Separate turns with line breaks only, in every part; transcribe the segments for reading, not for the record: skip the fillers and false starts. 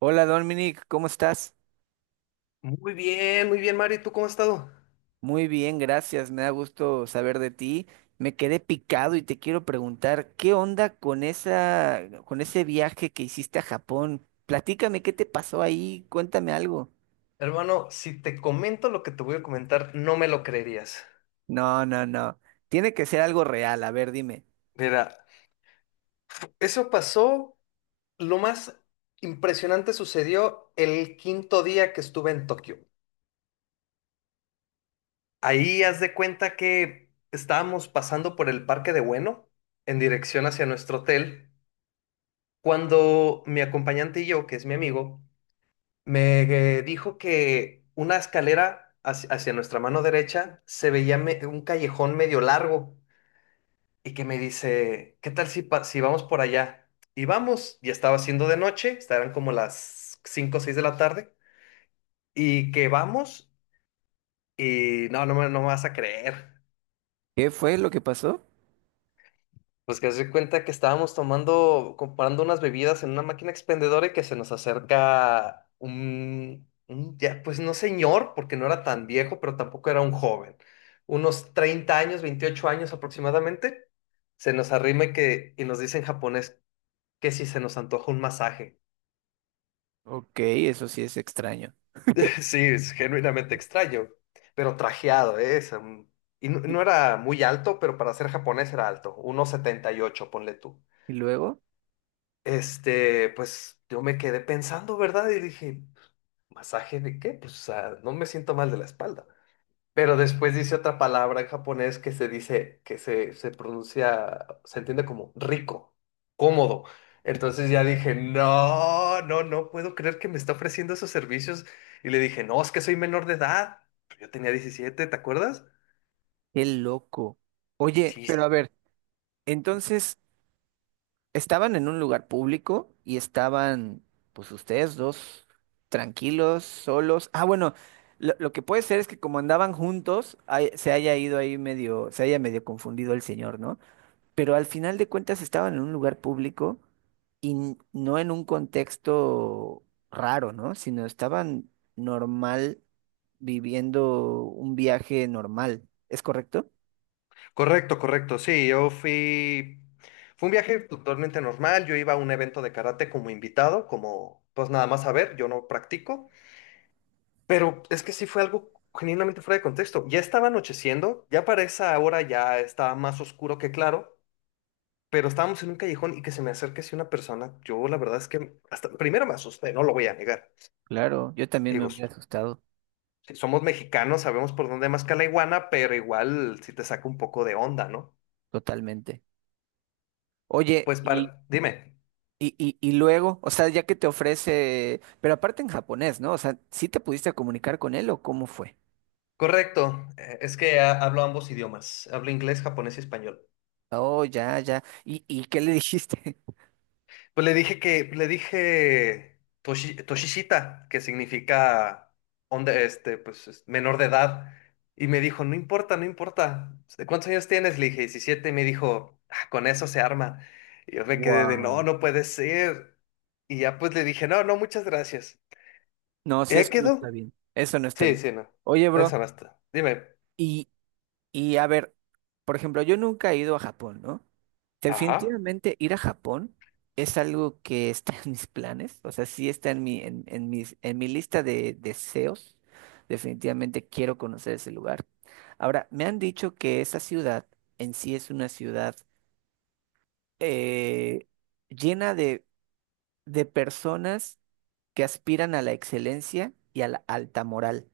Hola Dominic, ¿cómo estás?
Muy bien, Mario. ¿Y tú cómo has estado?
Muy bien, gracias. Me da gusto saber de ti. Me quedé picado y te quiero preguntar, ¿qué onda con esa, con ese viaje que hiciste a Japón? Platícame, ¿qué te pasó ahí? Cuéntame algo.
Hermano, si te comento lo que te voy a comentar, no me lo creerías.
No, no, no. Tiene que ser algo real. A ver, dime.
Mira, eso pasó, lo más impresionante sucedió el quinto día que estuve en Tokio. Ahí haz de cuenta que estábamos pasando por el Parque de Bueno en dirección hacia nuestro hotel, cuando mi acompañante y yo, que es mi amigo, me dijo que una escalera hacia nuestra mano derecha se veía un callejón medio largo, y que me dice, ¿qué tal si vamos por allá? Y vamos, ya estaba haciendo de noche, estarán como las 5 o 6 de la tarde, y que vamos, y no, no me vas a creer.
¿Qué fue lo que pasó?
Pues que se dio cuenta que estábamos tomando, comprando unas bebidas en una máquina expendedora y que se nos acerca un ya, pues no señor, porque no era tan viejo, pero tampoco era un joven. Unos 30 años, 28 años aproximadamente, se nos arrima y que, y nos dice en japonés que si se nos antoja un masaje.
Ok, eso sí es extraño.
Sí, es genuinamente extraño, pero trajeado, ¿eh? Y no,
¿Y
no era muy alto, pero para ser japonés era alto, 1.78 ponle tú.
luego?
Este, pues yo me quedé pensando, ¿verdad? Y dije, ¿masaje de qué? Pues o sea, no me siento mal de la espalda. Pero después dice otra palabra en japonés que se dice, que se pronuncia, se entiende como rico, cómodo. Entonces ya dije, no, no, no puedo creer que me está ofreciendo esos servicios. Y le dije, no, es que soy menor de edad. Pues yo tenía 17, ¿te acuerdas?
Qué loco. Oye,
Sí,
pero a
sí.
ver, entonces. Estaban en un lugar público y estaban, pues ustedes dos, tranquilos, solos. Ah, bueno, lo que puede ser es que como andaban juntos, se haya ido ahí medio, se haya medio confundido el señor, ¿no? Pero al final de cuentas estaban en un lugar público y no en un contexto raro, ¿no? Sino estaban normal, viviendo un viaje normal. ¿Es correcto?
Correcto, correcto. Sí, yo fui, fue un viaje totalmente normal. Yo iba a un evento de karate como invitado, como, pues nada más a ver, yo no practico. Pero es que sí fue algo genuinamente fuera de contexto. Ya estaba anocheciendo, ya para esa hora ya estaba más oscuro que claro, pero estábamos en un callejón y que se me acerque así una persona. Yo la verdad es que hasta primero me asusté, no lo voy a negar.
Claro, yo también me
Digo,
hubiera asustado
si somos mexicanos, sabemos por dónde más que la iguana, pero igual si te saca un poco de onda, ¿no?
totalmente. Oye,
Pues
y
dime,
Y, y, y luego, o sea, ya que te ofrece, pero aparte en japonés, ¿no? O sea, ¿sí te pudiste comunicar con él o cómo fue?
correcto, es que hablo ambos idiomas, hablo inglés, japonés y español.
Oh, ya, ya. Y qué le dijiste?
Pues le dije que, le dije Toshishita, que significa onda- este, pues, es- menor de edad. Y me dijo, no importa, no importa. ¿De cuántos años tienes? Le dije, 17. Y me dijo, "Ah, con eso se arma." Y yo me quedé de, no,
Wow.
no puede ser. Y ya pues le dije, no, no, muchas gracias.
No,
¿Y
sí,
ahí
eso no está
quedó?
bien. Eso no está
Sí,
bien.
sí, no.
Oye, bro,
Eso no está. Dime.
y, y a ver, por ejemplo, yo nunca he ido a Japón, ¿no?
Ajá,
Definitivamente ir a Japón es algo que está en mis planes, o sea, sí está en mi, en mis, en mi lista de deseos. Definitivamente quiero conocer ese lugar. Ahora, me han dicho que esa ciudad en sí es una ciudad eh, llena de personas que aspiran a la excelencia y a la alta moral.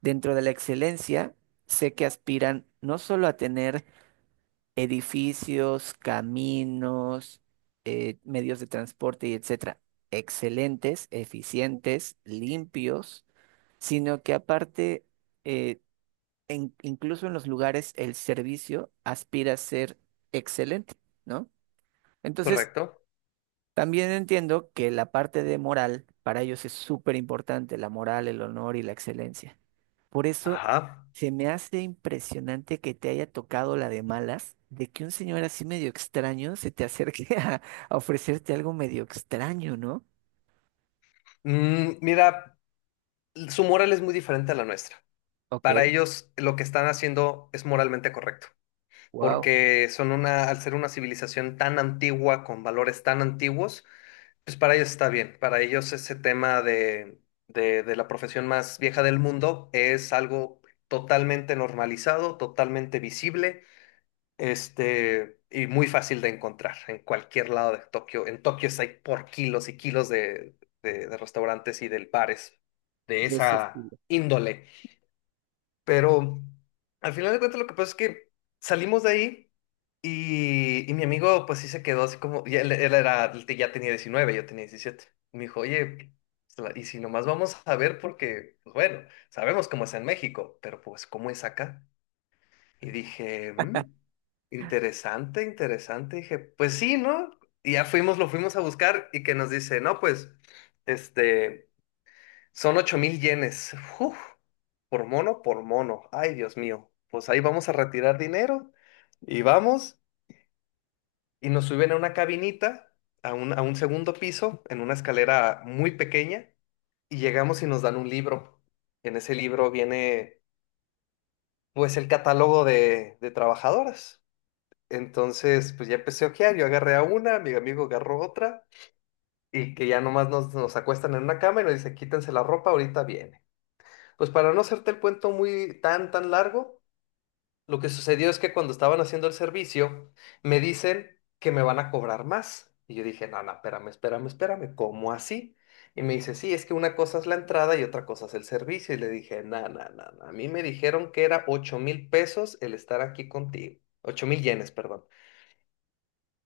Dentro de la excelencia, sé que aspiran no solo a tener edificios, caminos, medios de transporte y etcétera, excelentes, eficientes, limpios, sino que aparte, eh, incluso en los lugares, el servicio aspira a ser excelente, ¿no? Entonces,
correcto.
también entiendo que la parte de moral para ellos es súper importante, la moral, el honor y la excelencia. Por eso
Ajá.
se me hace impresionante que te haya tocado la de malas, de que un señor así medio extraño se te acerque a ofrecerte algo medio extraño, ¿no?
Mm, mira, su moral es muy diferente a la nuestra. Para
Ok,
ellos lo que están haciendo es moralmente correcto,
wow,
porque son una, al ser una civilización tan antigua, con valores tan antiguos, pues para ellos está bien. Para ellos ese tema de la profesión más vieja del mundo es algo totalmente normalizado, totalmente visible, este, y muy fácil de encontrar en cualquier lado de Tokio. En Tokio hay por kilos y kilos de restaurantes y de bares de
de ese
esa
estilo.
índole. Pero al final de cuentas lo que pasa es que salimos de ahí y mi amigo pues sí se quedó así como, y él era, él te- ya tenía 19, yo tenía 17. Me dijo, oye, pues, y si nomás vamos a ver porque, pues bueno, sabemos cómo es en México, pero pues cómo es acá. Y dije, "Mm, interesante, interesante." Dije, pues sí, ¿no? Y ya fuimos, lo fuimos a buscar y que nos dice, no, pues, este... Son 8,000 yenes. Uf, por mono, por mono. Ay, Dios mío. Pues ahí vamos a retirar dinero y vamos y nos suben a una cabinita, a un segundo piso, en una escalera muy pequeña y llegamos y nos dan un libro. En ese libro viene pues el catálogo de trabajadoras. Entonces, pues ya empecé a ojear, yo agarré a una, mi amigo agarró otra y que ya nomás nos, nos acuestan en una cama y nos dice, quítense la ropa, ahorita viene. Pues para no hacerte el cuento muy tan, tan largo, lo que sucedió es que cuando estaban haciendo el servicio, me dicen que me van a cobrar más. Y yo dije, no, no, espérame, espérame, espérame, ¿cómo así? Y me dice, sí, es que una cosa es la entrada y otra cosa es el servicio. Y le dije, no, no, no, no, a mí me dijeron que era 8,000 pesos el estar aquí contigo. 8,000 yenes, perdón.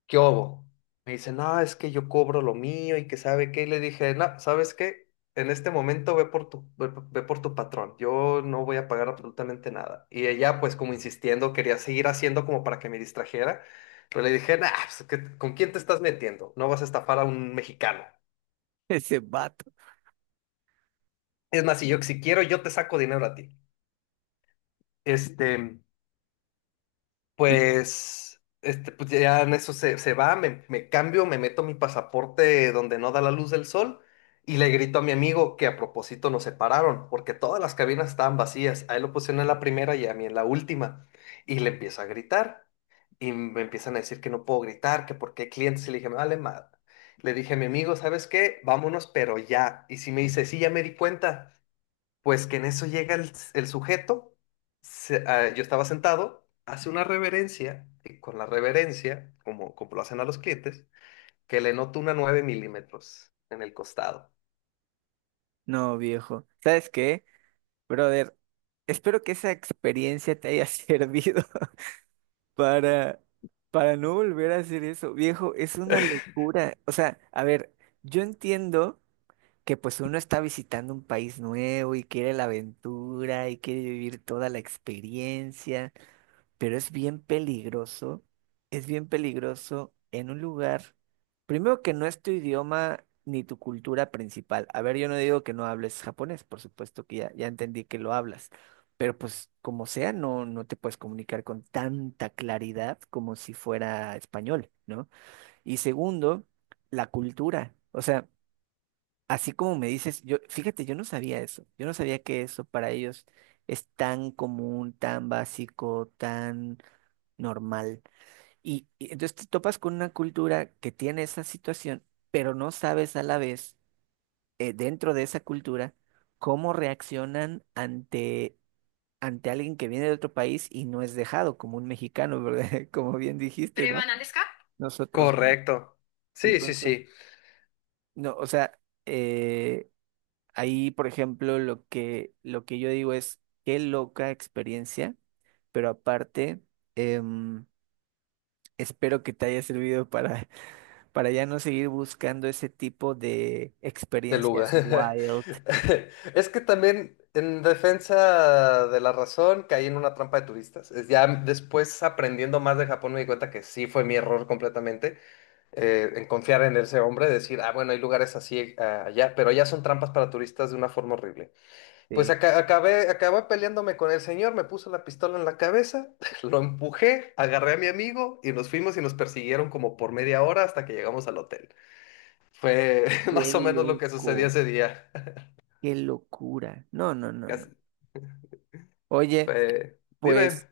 ¿Qué hubo? Me dice, no, es que yo cobro lo mío y que sabe qué. Y le dije, no, ¿sabes qué? En este momento ve por tu patrón, yo no voy a pagar absolutamente nada. Y ella, pues como insistiendo, quería seguir haciendo como para que me distrajera, pero le dije, nah, pues, ¿qué- ¿con quién te estás metiendo? No vas a estafar a un mexicano.
Ese vato.
Es más, si yo, si quiero, yo te saco dinero a ti. Este,
Y luego.
pues, este, pues ya en eso se va, me cambio, me, meto mi pasaporte donde no da la luz del sol y le grito a mi amigo que a propósito nos separaron porque todas las cabinas estaban vacías. A él lo pusieron en la primera y a mí en la última. Y le empiezo a gritar y me empiezan a decir que no puedo gritar, que porque hay clientes. Y le dije, me vale madre. Le dije a mi amigo, ¿sabes qué? Vámonos, pero ya. Y si me dice, sí, ya me di cuenta. Pues que en eso llega el sujeto, yo estaba sentado, hace una reverencia, y con la reverencia, como lo hacen a los clientes, que le noto una 9 mm en el costado.
No, viejo. ¿Sabes qué, brother? Espero que esa experiencia te haya servido para, para no volver a hacer eso. Viejo, es una locura. O sea, a ver, yo entiendo que pues uno está visitando un país nuevo y quiere la aventura y quiere vivir toda la experiencia, pero es bien peligroso en un lugar, primero que no es tu idioma ni tu cultura principal. A ver, yo no digo que no hables japonés, por supuesto que ya, ya entendí que lo hablas, pero pues como sea, no, no te puedes comunicar con tanta claridad como si fuera español, ¿no? Y segundo, la cultura. O sea, así como me dices, yo, fíjate, yo no sabía eso. Yo no sabía que eso para ellos es tan común, tan básico, tan normal. Y entonces te topas con una cultura que tiene esa situación, pero no sabes a la vez, dentro de esa cultura, cómo reaccionan ante, ante alguien que viene de otro país y no es dejado, como un mexicano, ¿verdad? Como bien dijiste, ¿no?
¿Prevan deska?
Nosotros, ¿no?
Correcto. Sí, sí,
Entonces,
sí,
no, o sea, eh, ahí, por ejemplo, lo que yo digo es, qué loca experiencia, pero aparte, em, espero que te haya servido para, para ya no seguir buscando ese tipo de
de
experiencias
Luga.
wild,
Es que también en defensa de la razón caí en una trampa de turistas. Es ya después, aprendiendo más de Japón, me di cuenta que sí fue mi error completamente, en confiar en ese hombre, decir, ah, bueno, hay lugares así ah, allá, pero allá son trampas para turistas de una forma horrible. Pues
de
acabé peleándome con el señor, me puso la pistola en la cabeza, lo empujé, agarré a mi amigo y nos fuimos y nos persiguieron como por media hora hasta que llegamos al hotel. Fue
qué
más o menos lo que sucedió
loco,
ese día.
qué locura. No, no, no, no.
Casi-
Oye,
fue-
pues...
Dime.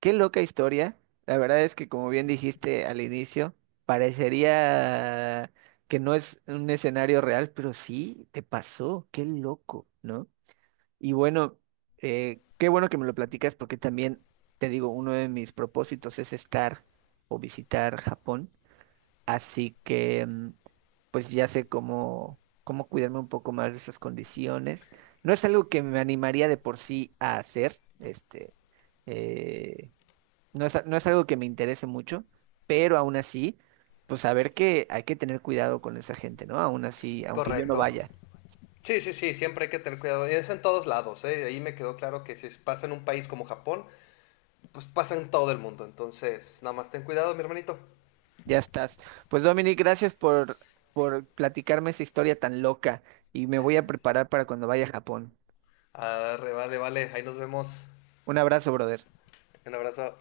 Qué loca historia. La verdad es que, como bien dijiste al inicio, parecería que no es un escenario real, pero sí te pasó. Qué loco, ¿no? Y bueno, qué bueno que me lo platicas porque también, te digo, uno de mis propósitos es estar o visitar Japón. Así que, mm, pues ya sé cómo, cómo cuidarme un poco más de esas condiciones. No es algo que me animaría de por sí a hacer, este. eh, no es, no es algo que me interese mucho, pero aún así, pues saber que hay que tener cuidado con esa gente, ¿no? Aún así, aunque yo no
Correcto.
vaya,
Sí, sí, sí, siempre hay que tener cuidado. Y es en todos lados, ¿eh? Ahí me quedó claro que si pasa en un país como Japón, pues pasa en todo el mundo. Entonces, nada más ten cuidado, mi hermanito.
ya estás. Pues Dominic, gracias por platicarme esa historia tan loca y me voy a preparar para cuando vaya a Japón.
Arre, vale, vale. Ahí nos vemos.
Un abrazo, brother.
Un abrazo.